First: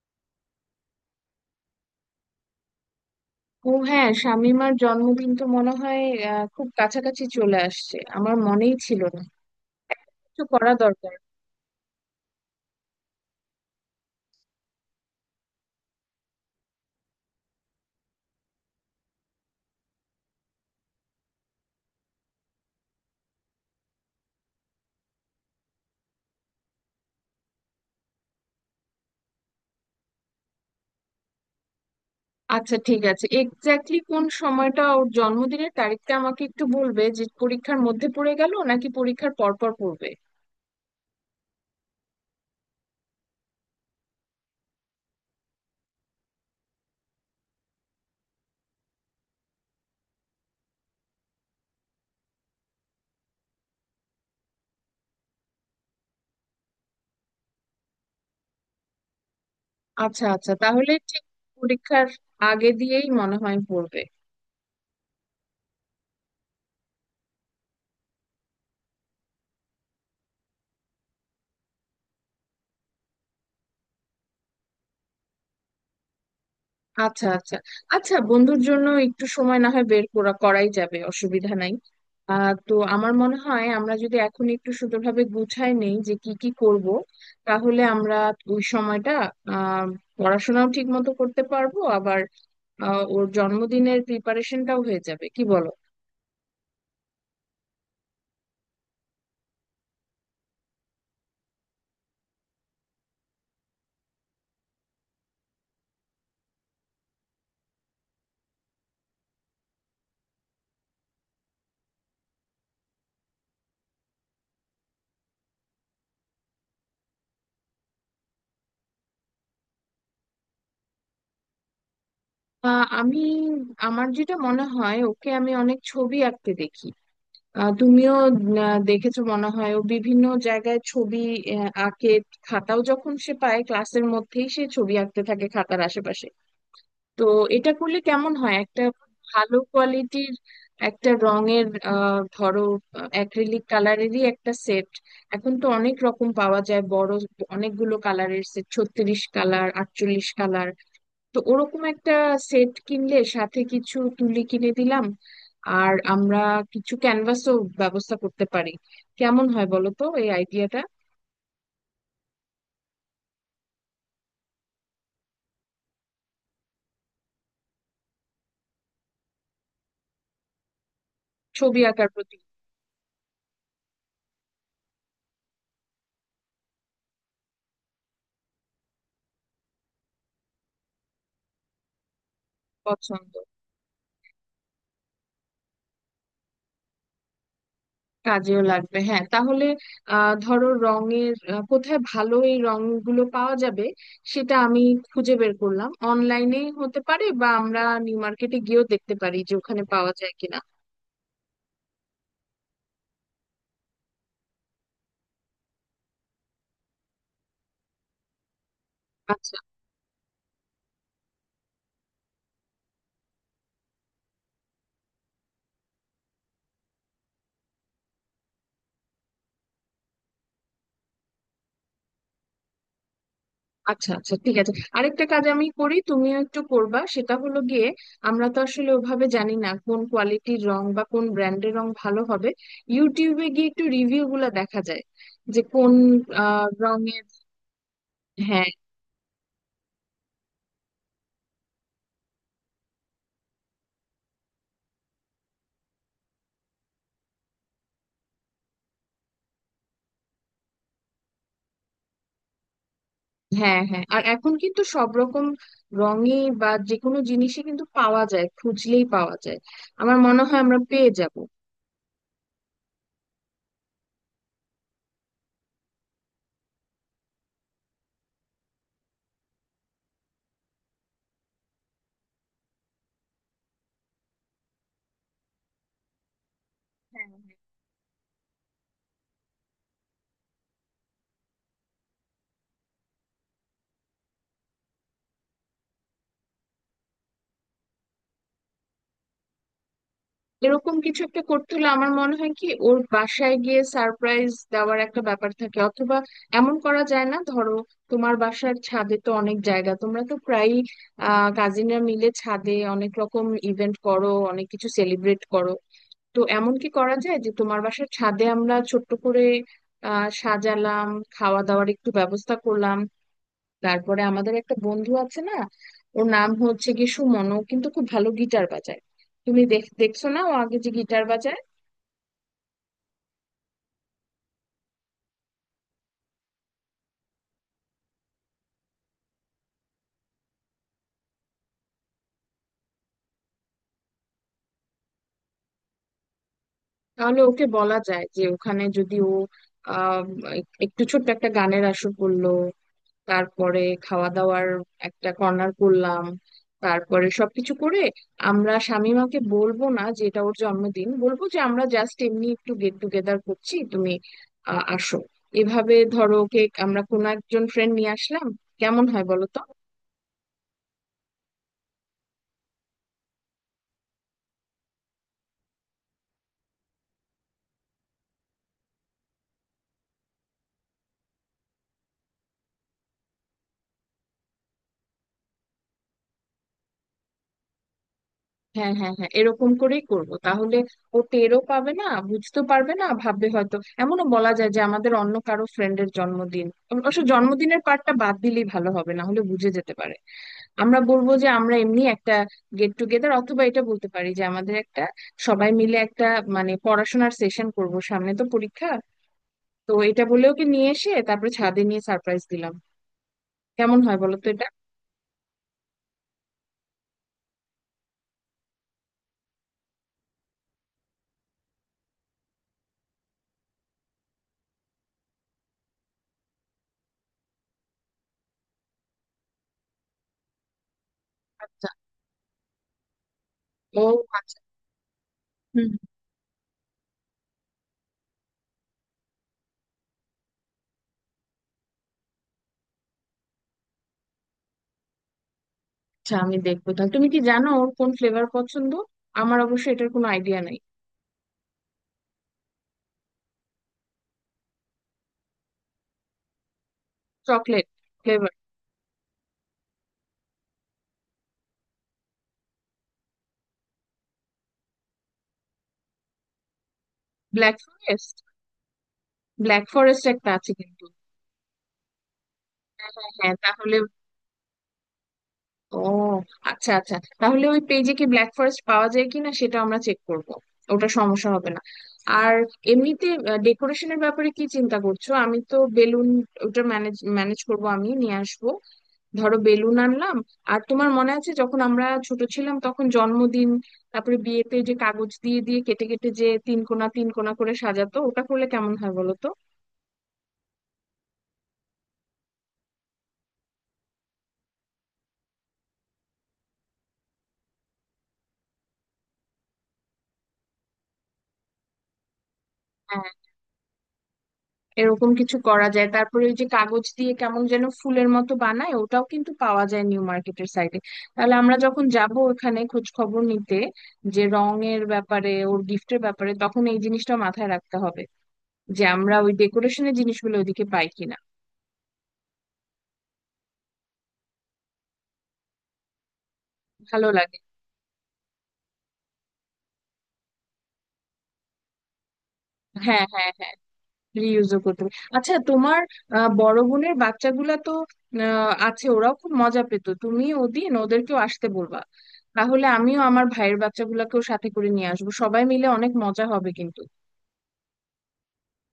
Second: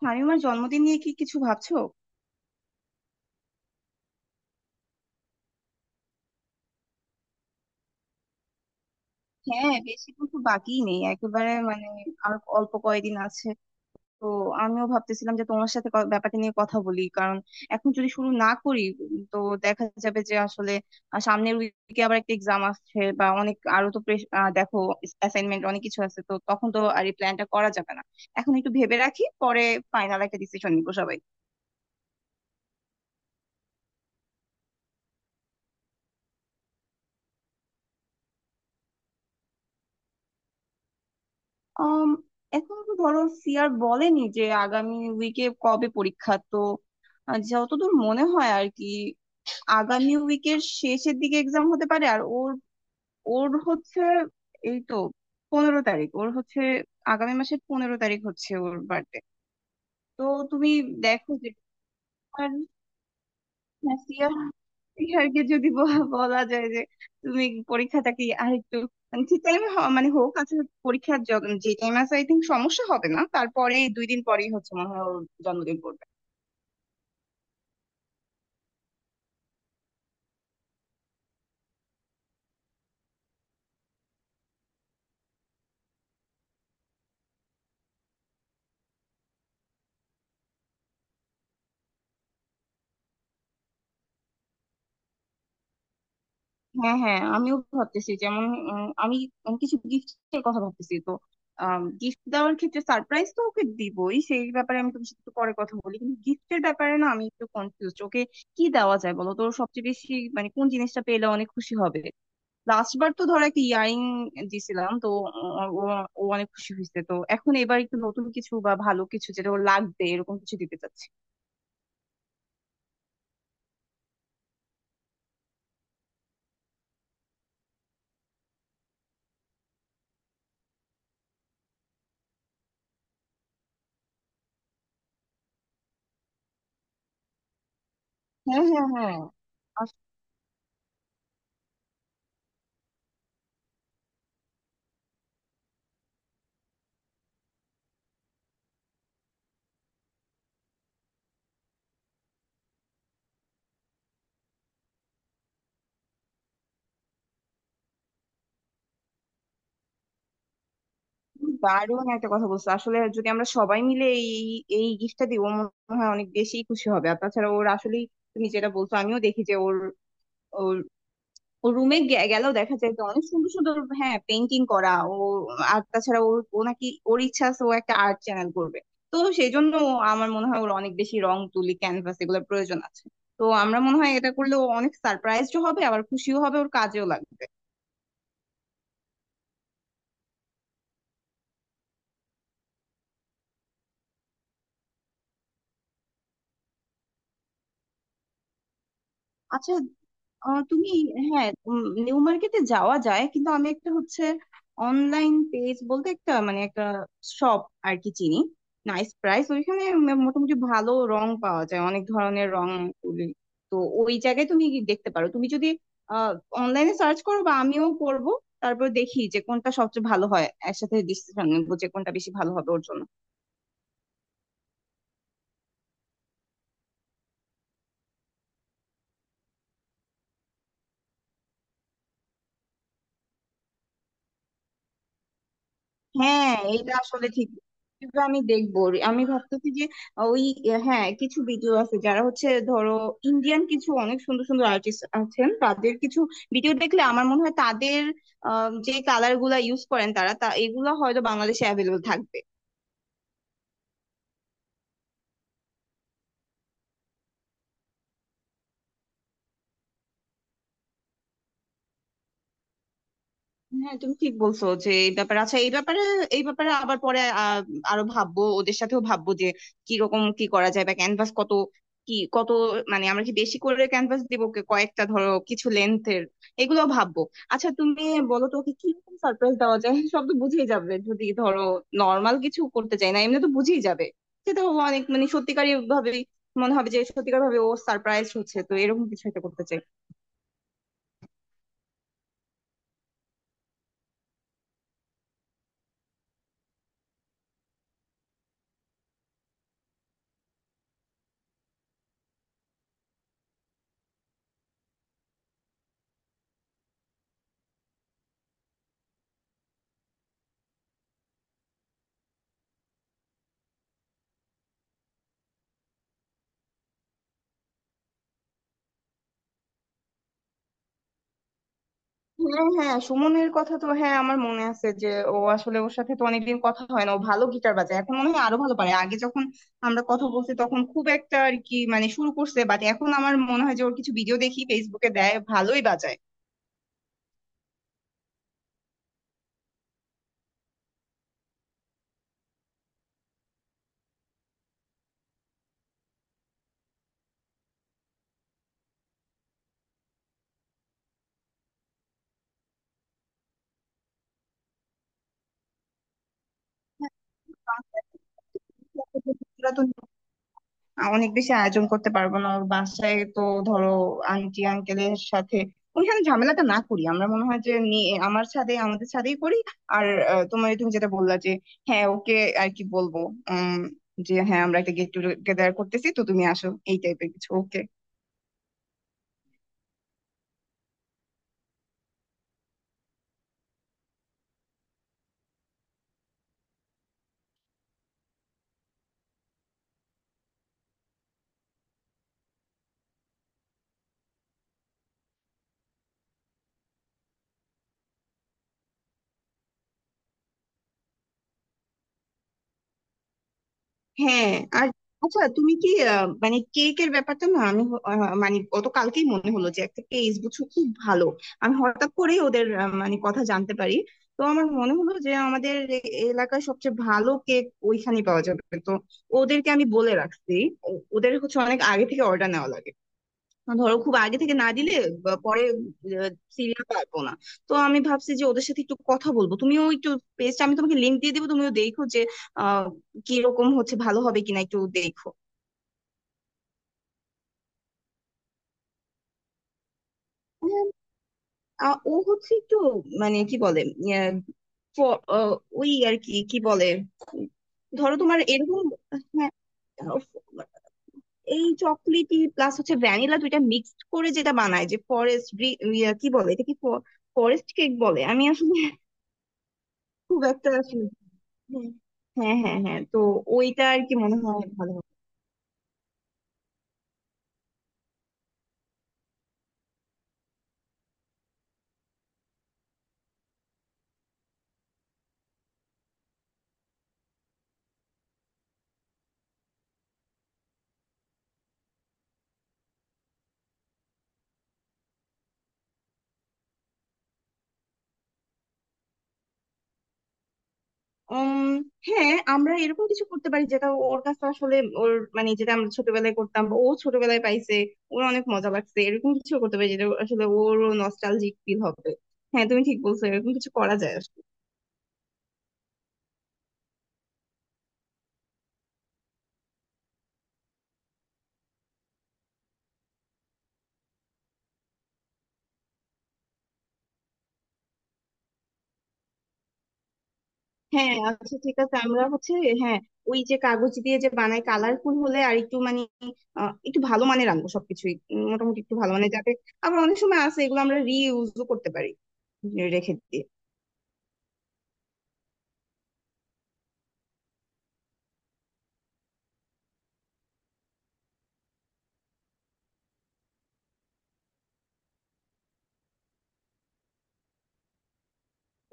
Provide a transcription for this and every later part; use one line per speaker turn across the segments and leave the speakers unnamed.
শামিমার জন্মদিন নিয়ে কি কিছু ভাবছো?
ও হ্যাঁ, শামীমার জন্মদিন তো মনে হয় খুব কাছাকাছি চলে আসছে, আমার মনেই ছিল না।
হ্যাঁ, বেশি কিন্তু
কিছু করা
বাকিই নেই
দরকার।
একেবারে, মানে আর অল্প কয়েকদিন আছে। তো আমিও ভাবতেছিলাম যে তোমার সাথে ব্যাপারটা নিয়ে কথা বলি, কারণ এখন যদি শুরু না করি তো দেখা যাবে যে আসলে সামনের উইকে আবার একটা এক্সাম আসছে বা অনেক আরো, তো দেখো অ্যাসাইনমেন্ট অনেক কিছু আছে, তো তখন তো আর এই প্ল্যানটা করা যাবে না। এখন একটু ভেবে রাখি, পরে ফাইনাল একটা ডিসিশন নিবো সবাই।
আচ্ছা ঠিক আছে, এক্স্যাক্টলি কোন সময়টা ওর জন্মদিনের তারিখটা আমাকে একটু বলবে, যে পরীক্ষার মধ্যে পড়ে গেল নাকি পরীক্ষার পরপর পড়বে।
আম, এখন ধরো সিআর বলেনি যে আগামী উইকে কবে পরীক্ষা, তো যতদূর মনে হয় আর কি, আগামী উইকের শেষের দিকে এক্সাম হতে পারে, আর ওর ওর হচ্ছে এই তো 15 তারিখ ওর হচ্ছে, আগামী মাসের 15 তারিখ হচ্ছে ওর বার্থডে। তো
আচ্ছা আচ্ছা,
তুমি
তাহলে ঠিক
দেখো যে
পরীক্ষার আগে দিয়েই মনে হয় পড়বে।
নাসিয়া নাসিহাকে যদি বলা যায় যে তুমি পরীক্ষাটা কি আরেকটু, মানে ঠিক টাইমে মানে হোক আসলে, পরীক্ষার যে টাইম আছে আই থিঙ্ক সমস্যা হবে না, তারপরে 2 দিন পরেই হচ্ছে মনে হয় ওর জন্মদিন পড়বে।
আচ্ছা আচ্ছা। আচ্ছা, বন্ধুর জন্য একটু সময় না হয় বের করা করাই যাবে, অসুবিধা নাই। তো আমার মনে হয় আমরা যদি এখন একটু সুন্দরভাবে গুছাই নেই যে কি কি করব, তাহলে আমরা ওই সময়টা আহ পড়াশোনাও ঠিক মতো করতে পারবো, আবার ওর জন্মদিনের প্রিপারেশনটাও হয়ে যাবে। কি বলো?
হ্যাঁ, হ্যাঁ, আমিও ভাবতেছি যেমন আমি আমি কিছু গিফটের কথা ভাবতেছি, তো গিফট দেওয়ার ক্ষেত্রে সারপ্রাইজ তো ওকে দিবই, সেই ব্যাপারে আমি তোমার সাথে একটু পরে কথা বলি, কিন্তু গিফটের ব্যাপারে না আমি একটু কনফিউজ, ওকে কি দেওয়া যায় বলো তো? ওর সবচেয়ে বেশি মানে কোন জিনিসটা পেলে অনেক খুশি হবে? লাস্ট বার তো ধরো একটা ইয়ারিং দিছিলাম, তো ও ও অনেক খুশি হয়েছে, তো এখন এবার একটু নতুন কিছু বা ভালো কিছু যেটা ওর লাগবে এরকম কিছু দিতে চাচ্ছি।
আহ, আমি আমার যেটা মনে হয়, ওকে আমি অনেক ছবি আঁকতে দেখি। তুমিও দেখেছো মনে হয়, ও বিভিন্ন জায়গায় ছবি আঁকে। খাতাও যখন সে পায় ক্লাসের মধ্যেই সে ছবি আঁকতে থাকে খাতার আশেপাশে। তো এটা করলে কেমন হয়,
হ্যাঁ,
একটা
হ্যাঁ, হ্যাঁ,
ভালো
আসলে
কোয়ালিটির একটা রঙের, ধরো অ্যাক্রিলিক কালারেরই একটা সেট। এখন তো অনেক রকম পাওয়া যায়, বড় অনেকগুলো কালারের সেট, 36 কালার, 48 কালার। তো ওরকম একটা সেট কিনলে সাথে কিছু তুলি কিনে দিলাম, আর আমরা কিছু ক্যানভাসও ব্যবস্থা করতে পারি। কেমন হয় বলো তো এই আইডিয়াটা?
দারুণ একটা কথা বলছো। আসলে যদি আমরা সবাই মিলে এই এই গিফটটা দিই ও মনে হয় অনেক বেশি খুশি হবে, আর তাছাড়া ওর আসলেই তুমি যেটা বলছো আমিও দেখি যে ওর, ও
ছবি
রুমে
আঁকার প্রতি
গেলেও দেখা যায় তো অনেক সুন্দর সুন্দর, হ্যাঁ, পেন্টিং করা। ও আর তাছাড়া ওর, ও নাকি ওর ইচ্ছা আছে ও একটা আর্ট চ্যানেল করবে, তো সেই জন্য আমার মনে হয় ওর অনেক বেশি রং, তুলি, ক্যানভাস এগুলোর প্রয়োজন আছে।
পছন্দ।
তো আমরা মনে হয় এটা করলে ও অনেক সারপ্রাইজড হবে, আবার খুশিও হবে, ওর কাজেও লাগবে।
কাজেও লাগবে, হ্যাঁ। তাহলে ধরো রঙের, কোথায় ভালো এই রংগুলো পাওয়া যাবে সেটা আমি খুঁজে বের করলাম, অনলাইনে হতে পারে বা আমরা নিউ মার্কেটে গিয়েও দেখতে পারি যে
আচ্ছা,
ওখানে পাওয়া যায় কিনা।
তুমি, হ্যাঁ, নিউ মার্কেটে যাওয়া যায়, কিন্তু আমি একটা হচ্ছে অনলাইন পেজ বলতে একটা মানে একটা শপ আর কি চিনি, নাইস প্রাইস,
আচ্ছা
ওইখানে মোটামুটি ভালো রং পাওয়া যায় অনেক ধরনের, রং, তুলি। তো ওই জায়গায় তুমি কি দেখতে পারো, তুমি যদি আহ অনলাইনে সার্চ করো বা আমিও করব, তারপর দেখি যে কোনটা সবচেয়ে ভালো হয়, একসাথে ডিসিশন নেবো যে কোনটা বেশি ভালো হবে ওর জন্য।
আচ্ছা। আচ্ছা ঠিক আছে, আরেকটা কাজ আমি করি, তুমিও একটু করবা। সেটা হলো গিয়ে, আমরা তো আসলে ওভাবে জানি না কোন কোয়ালিটির রং বা কোন ব্র্যান্ডের রং ভালো হবে। ইউটিউবে গিয়ে একটু রিভিউ গুলা দেখা যায় যে কোন
হ্যাঁ, এটা
রঙের।
আসলে ঠিক, কিন্তু আমি
হ্যাঁ,
দেখবো। আমি ভাবতেছি যে ওই, হ্যাঁ কিছু ভিডিও আছে যারা হচ্ছে, ধরো ইন্ডিয়ান কিছু অনেক সুন্দর সুন্দর আর্টিস্ট আছেন, তাদের কিছু ভিডিও দেখলে আমার মনে হয় তাদের যে কালার গুলা ইউজ করেন তারা, তা এগুলা হয়তো বাংলাদেশে অ্যাভেলেবল থাকবে।
হ্যাঁ, হ্যাঁ, আর এখন কিন্তু সব রকম রঙে বা যে কোনো জিনিসে কিন্তু পাওয়া যায়, খুঁজলেই পাওয়া যায়। আমার মনে হয় আমরা পেয়ে যাব।
হ্যাঁ তুমি ঠিক বলছো। যে এই ব্যাপারে, আচ্ছা এই ব্যাপারে আবার পরে আরো ভাববো, ওদের সাথেও ভাববো যে কি রকম কি করা যায়, বা ক্যানভাস কত, কি কত, মানে আমরা কি বেশি করে ক্যানভাস দিব, কয়েকটা ধরো কিছু লেন্থের, এগুলো ভাববো। আচ্ছা তুমি বলো তো, ওকে কি রকম সারপ্রাইজ দেওয়া যায়? সব তো বুঝেই যাবে যদি ধরো নর্মাল কিছু, করতে চাই না, এমনি তো বুঝেই যাবে সেটা। অনেক মানে সত্যিকারই ভাবে মনে হবে যে সত্যিকার ভাবে ও সারপ্রাইজ হচ্ছে, তো এরকম কিছু একটা করতে চাই।
এরকম কিছু একটা করতে হলে আমার মনে হয় কি, ওর বাসায় গিয়ে সারপ্রাইজ দেওয়ার একটা ব্যাপার থাকে, অথবা এমন করা যায় না ধরো, তোমার বাসার ছাদে তো অনেক জায়গা, তোমরা তো প্রায়ই কাজিনরা মিলে ছাদে অনেক রকম ইভেন্ট করো, অনেক কিছু সেলিব্রেট করো। তো এমন কি করা যায় যে তোমার বাসার ছাদে আমরা ছোট্ট করে সাজালাম, খাওয়া দাওয়ার একটু ব্যবস্থা করলাম। তারপরে আমাদের একটা বন্ধু আছে না, ওর নাম হচ্ছে কি সুমন, ও কিন্তু খুব ভালো গিটার বাজায়। তুমি দেখ, দেখছো না ও আগে যে গিটার বাজায়।
হ্যাঁ, হ্যাঁ, সুমনের কথা তো, হ্যাঁ আমার মনে আছে, যে ও আসলে, ওর সাথে তো অনেকদিন কথা হয় না, ও ভালো গিটার বাজায়, এখন মনে হয় আরো ভালো পারে। আগে যখন আমরা কথা বলছি তখন খুব একটা আর কি, মানে শুরু করছে, বাট এখন আমার মনে হয় যে ওর কিছু ভিডিও দেখি ফেসবুকে দেয়, ভালোই বাজায়।
তাহলে ওকে বলা যায় যে ওখানে যদি ও আহ একটু ছোট্ট একটা গানের আসর করলো, তারপরে খাওয়া দাওয়ার একটা কর্নার করলাম, তারপরে সবকিছু করে আমরা শামিমাকে বলবো না যে এটা ওর জন্মদিন, বলবো যে আমরা জাস্ট এমনি একটু গেট টুগেদার করছি, তুমি আসো। এভাবে ধরো, কেক আমরা
হ্যাঁ,
কোনো একজন ফ্রেন্ড নিয়ে আসলাম। কেমন হয় বলো তো?
বাংলাদেশের তো অনেক বেশি আয়োজন করতে পারবো না। ওর বাসায় তো ধরো আন্টি আঙ্কেলের সাথে ওইখানে ঝামেলাটা না করি, আমরা মনে হয় যে নিয়ে আমার ছাদে, আমাদের ছাদেই করি। আর তোমার, তুমি যেটা বললা যে হ্যাঁ, ওকে আর কি বলবো, উম যে হযাঁ আমরা একটা গেট টুগেদার করতেছি তো তুমি আসো, এই টাইপের কিছু, ওকে।
হ্যাঁ, হ্যাঁ, হ্যাঁ, এরকম করেই করব তাহলে। ও টেরও পাবে না, বুঝতে পারবে না, ভাববে হয়তো এমনও বলা যায় যে আমাদের অন্য কারো ফ্রেন্ডের জন্মদিন। অবশ্য জন্মদিনের পার্টটা বাদ দিলেই ভালো হবে, না হলে বুঝে যেতে পারে। আমরা বলবো যে আমরা এমনি একটা গেট টুগেদার, অথবা এটা বলতে পারি যে আমাদের একটা সবাই মিলে একটা মানে পড়াশোনার সেশন করব, সামনে তো পরীক্ষা। তো এটা বলে ওকে নিয়ে এসে তারপরে ছাদে নিয়ে সারপ্রাইজ দিলাম। কেমন হয় বলো তো
হ্যাঁ,
এটা?
আর আচ্ছা, তুমি কি মানে কেকের ব্যাপারটা, না আমি মানে গত কালকেই মনে হলো যে একটা কেস, বুঝছো, খুব ভালো। আমি হঠাৎ করেই ওদের মানে কথা জানতে পারি, তো আমার মনে হলো যে আমাদের এলাকার সবচেয়ে ভালো কেক ওইখানেই পাওয়া যাবে। তো ওদেরকে আমি বলে রাখছি, ওদের হচ্ছে অনেক
আচ্ছা।
আগে থেকে অর্ডার নেওয়া লাগে। ধরো
ও
খুব আগে থেকে
আচ্ছা।
না দিলে বা পরে
হুম।
সিরিয়াল পারবো না। তো আমি ভাবছি যে ওদের সাথে একটু কথা বলবো, তুমিও একটু, পেজটা আমি তোমাকে লিংক দিয়ে দিবো, তুমিও দেখো যে আহ কিরকম হচ্ছে, ভালো হবে কিনা একটু দেখো।
আচ্ছা, আমি দেখবো তাহলে। তুমি কি জানো ওর কোন ফ্লেভার পছন্দ? আমার অবশ্য এটার কোনো আইডিয়া নাই।
হ্যাঁ, ও হচ্ছে একটু, মানে কি বলে, আহ, ফ- আহ, ওই আর কি কি বলে,
চকলেট
ধরো তোমার
ফ্লেভার?
এরকম, হ্যাঁ এই চকলেটি প্লাস হচ্ছে ভ্যানিলা, দুইটা মিক্সড করে যেটা বানায় যে, ফরেস্ট কি বলে এটা, কি ফরেস্ট
ব্ল্যাক
কেক বলে
ফরেস্ট।
আমি আসলে
ব্ল্যাক ফরেস্ট
খুব
একটা আছে
একটা
কিন্তু।
আসলে, হুম, হ্যাঁ, হ্যাঁ, হ্যাঁ,
হ্যাঁ,
তো
হ্যাঁ, হ্যাঁ,
ওইটা
তাহলে।
আর কি মনে হয় ভালো হবে।
ও আচ্ছা আচ্ছা, তাহলে ওই পেজে কি ব্ল্যাক ফরেস্ট পাওয়া যায় কিনা সেটা আমরা চেক করব। ওটা সমস্যা হবে না। আর এমনিতে ডেকোরেশনের ব্যাপারে কি চিন্তা করছো? আমি তো বেলুন, ওটা ম্যানেজ ম্যানেজ করব, আমি নিয়ে আসবো। ধরো বেলুন আনলাম, আর তোমার মনে আছে যখন আমরা ছোট ছিলাম তখন জন্মদিন, তারপরে বিয়েতে যে কাগজ দিয়ে দিয়ে কেটে কেটে যে তিন কোণা তিন কোণা করে সাজাতো, ওটা করলে কেমন হয় বলো তো?
উম হ্যাঁ আমরা এরকম কিছু করতে পারি যেটা ওর কাছে আসলে ওর, মানে যেটা আমরা ছোটবেলায় করতাম বা ও ছোটবেলায় পাইছে ওর অনেক মজা লাগছে, এরকম কিছু করতে পারি যেটা আসলে ওরও নস্টালজিক ফিল হবে। হ্যাঁ, তুমি ঠিক বলছো, এরকম কিছু করা যায় আসলে।
এরকম কিছু করা যায়। তারপরে ওই যে কাগজ দিয়ে কেমন যেন ফুলের মতো বানায়, ওটাও কিন্তু পাওয়া যায় নিউ মার্কেটের সাইডে। তাহলে আমরা যখন যাব ওখানে খোঁজ খবর নিতে, যে রঙের ব্যাপারে, ওর গিফটের ব্যাপারে, তখন এই জিনিসটা মাথায় রাখতে হবে যে আমরা ওই ডেকোরেশনের জিনিসগুলো ওইদিকে পাই
হ্যাঁ,
কিনা।
আচ্ছা ঠিক আছে, আমরা হচ্ছে হ্যাঁ, ওই যে কাগজ দিয়ে যে বানায়, কালারফুল হলে আর একটু মানে একটু ভালো
ভালো
মানের
লাগে।
আনবো সবকিছুই, মোটামুটি একটু ভালো মানের যাবে। আবার অনেক সময় আছে এগুলো আমরা রিইউজও করতে পারি, রেখে
হ্যাঁ,
দিয়ে।
হ্যাঁ, হ্যাঁ, রিইউজও করতে পারি। আচ্ছা, তোমার বড় বোনের বাচ্চাগুলা তো আছে, ওরাও খুব মজা পেতো, তুমি ওদিন ওদেরকেও আসতে বলবা। তাহলে আমিও আমার ভাইয়ের বাচ্চাগুলাকেও সাথে করে নিয়ে আসবো, সবাই মিলে অনেক মজা হবে কিন্তু।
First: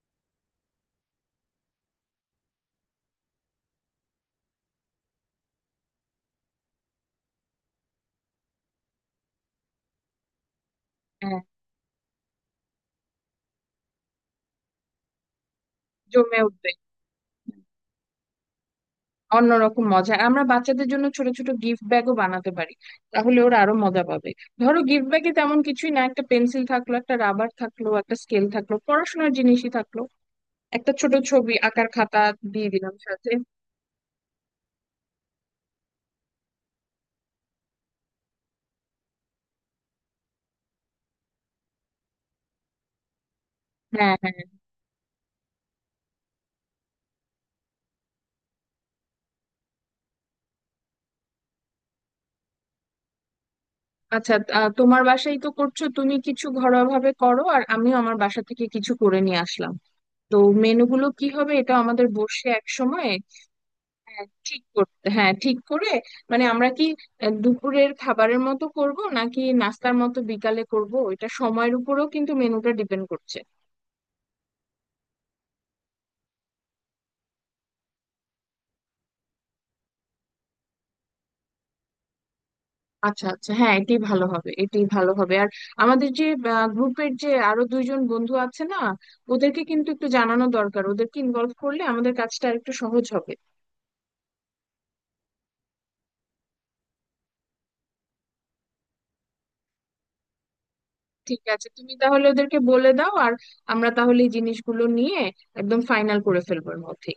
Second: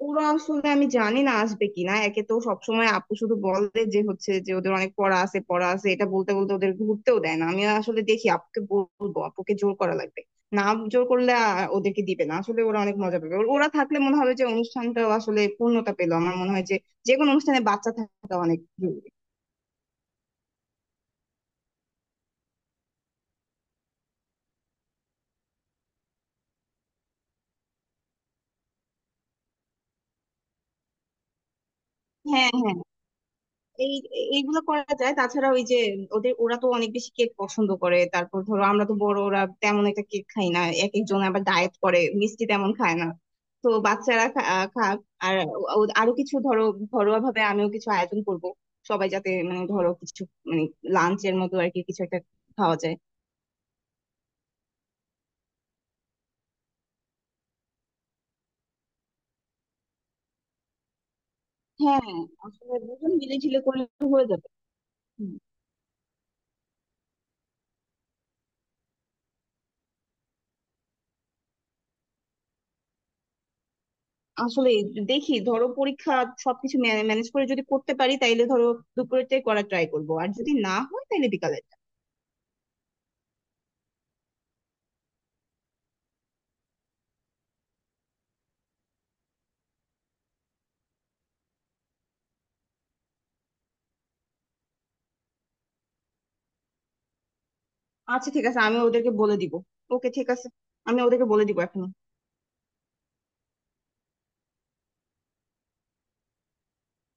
ওরা আসলে আমি জানি না আসবে কিনা, একে তো সবসময় আপু শুধু বলে যে হচ্ছে যে ওদের অনেক পড়া আছে, পড়া আছে, এটা বলতে বলতে ওদের ঘুরতেও দেয় না, আমি আসলে দেখি আপুকে বলবো, আপুকে জোর করা লাগবে, না জোর করলে
হ্যাঁ,
ওদেরকে দিবে না। আসলে ওরা অনেক মজা পাবে, ওরা থাকলে মনে হবে যে অনুষ্ঠানটাও আসলে পূর্ণতা পেলো। আমার
জমে
মনে হয়
উঠবে।
যে, যে কোনো অনুষ্ঠানে বাচ্চা থাকা অনেক জরুরি।
অন্যরকম মজা। আর আমরা বাচ্চাদের জন্য ছোট ছোট গিফট ব্যাগও বানাতে পারি, তাহলে ওরা আরো মজা পাবে। ধরো গিফট ব্যাগে তেমন কিছুই না, একটা পেন্সিল থাকলো, একটা রাবার থাকলো, একটা স্কেল থাকলো, পড়াশোনার জিনিসই থাকলো, একটা ছোট ছবি আঁকার খাতা
হ্যাঁ,
দিয়ে
হ্যাঁ,
দিলাম সাথে।
এই এইগুলো করা যায়, তাছাড়া ওই যে ওদের, ওরা তো অনেক বেশি কেক পছন্দ করে, তারপর ধরো আমরা তো বড়, ওরা তেমন একটা কেক খাই না, এক একজন আবার ডায়েট করে, মিষ্টি তেমন খায় না, তো
হ্যাঁ,
বাচ্চারা
হ্যাঁ।
খা- আহ খাক। আর আরো কিছু ধরো, ঘরোয়া ভাবে আমিও কিছু আয়োজন করব, সবাই যাতে মানে ধরো কিছু, মানে লাঞ্চের মতো আর কি কিছু একটা খাওয়া যায়।
আচ্ছা, তোমার বাসায় তো করছো, তুমি কিছু ঘরোয়া ভাবে করো আর আমিও আমার বাসা থেকে কিছু করে নিয়ে আসলাম। তো মেনুগুলো কি হবে এটা
হ্যাঁ,
আমাদের বসে এক
আসলে
সময়
দুজন মিলে ঝিলে করলে
হ্যাঁ,
হয়ে যাবে।
ঠিক করতে হ্যাঁ
হুম।
ঠিক করে মানে আমরা কি দুপুরের খাবারের মতো করব নাকি নাস্তার মতো বিকালে করব, এটা সময়ের উপরেও কিন্তু মেনুটা ডিপেন্ড করছে।
আসলে দেখি ধরো পরীক্ষা সবকিছু ম্যানেজ করে যদি করতে পারি তাইলে ধরো দুপুরেরটাই করার ট্রাই করব, আর যদি না হয় তাহলে বিকালেরটা।
আচ্ছা আচ্ছা, হ্যাঁ এটাই ভালো হবে, এটাই ভালো হবে। আর আমাদের যে গ্রুপের যে আরো দুইজন বন্ধু আছে না, ওদেরকে কিন্তু একটু জানানো দরকার, ওদেরকে ইনভলভ করলে আমাদের কাজটা আরেকটু সহজ হবে।
আচ্ছা ঠিক আছে, আমি ওদেরকে বলে দিব। ওকে, ঠিক আছে, আমি ওদেরকে
ঠিক
বলে দিব
আছে,
এখন।
তুমি তাহলে ওদেরকে বলে দাও, আর আমরা তাহলে এই জিনিসগুলো নিয়ে একদম ফাইনাল করে ফেলবো এর মধ্যে।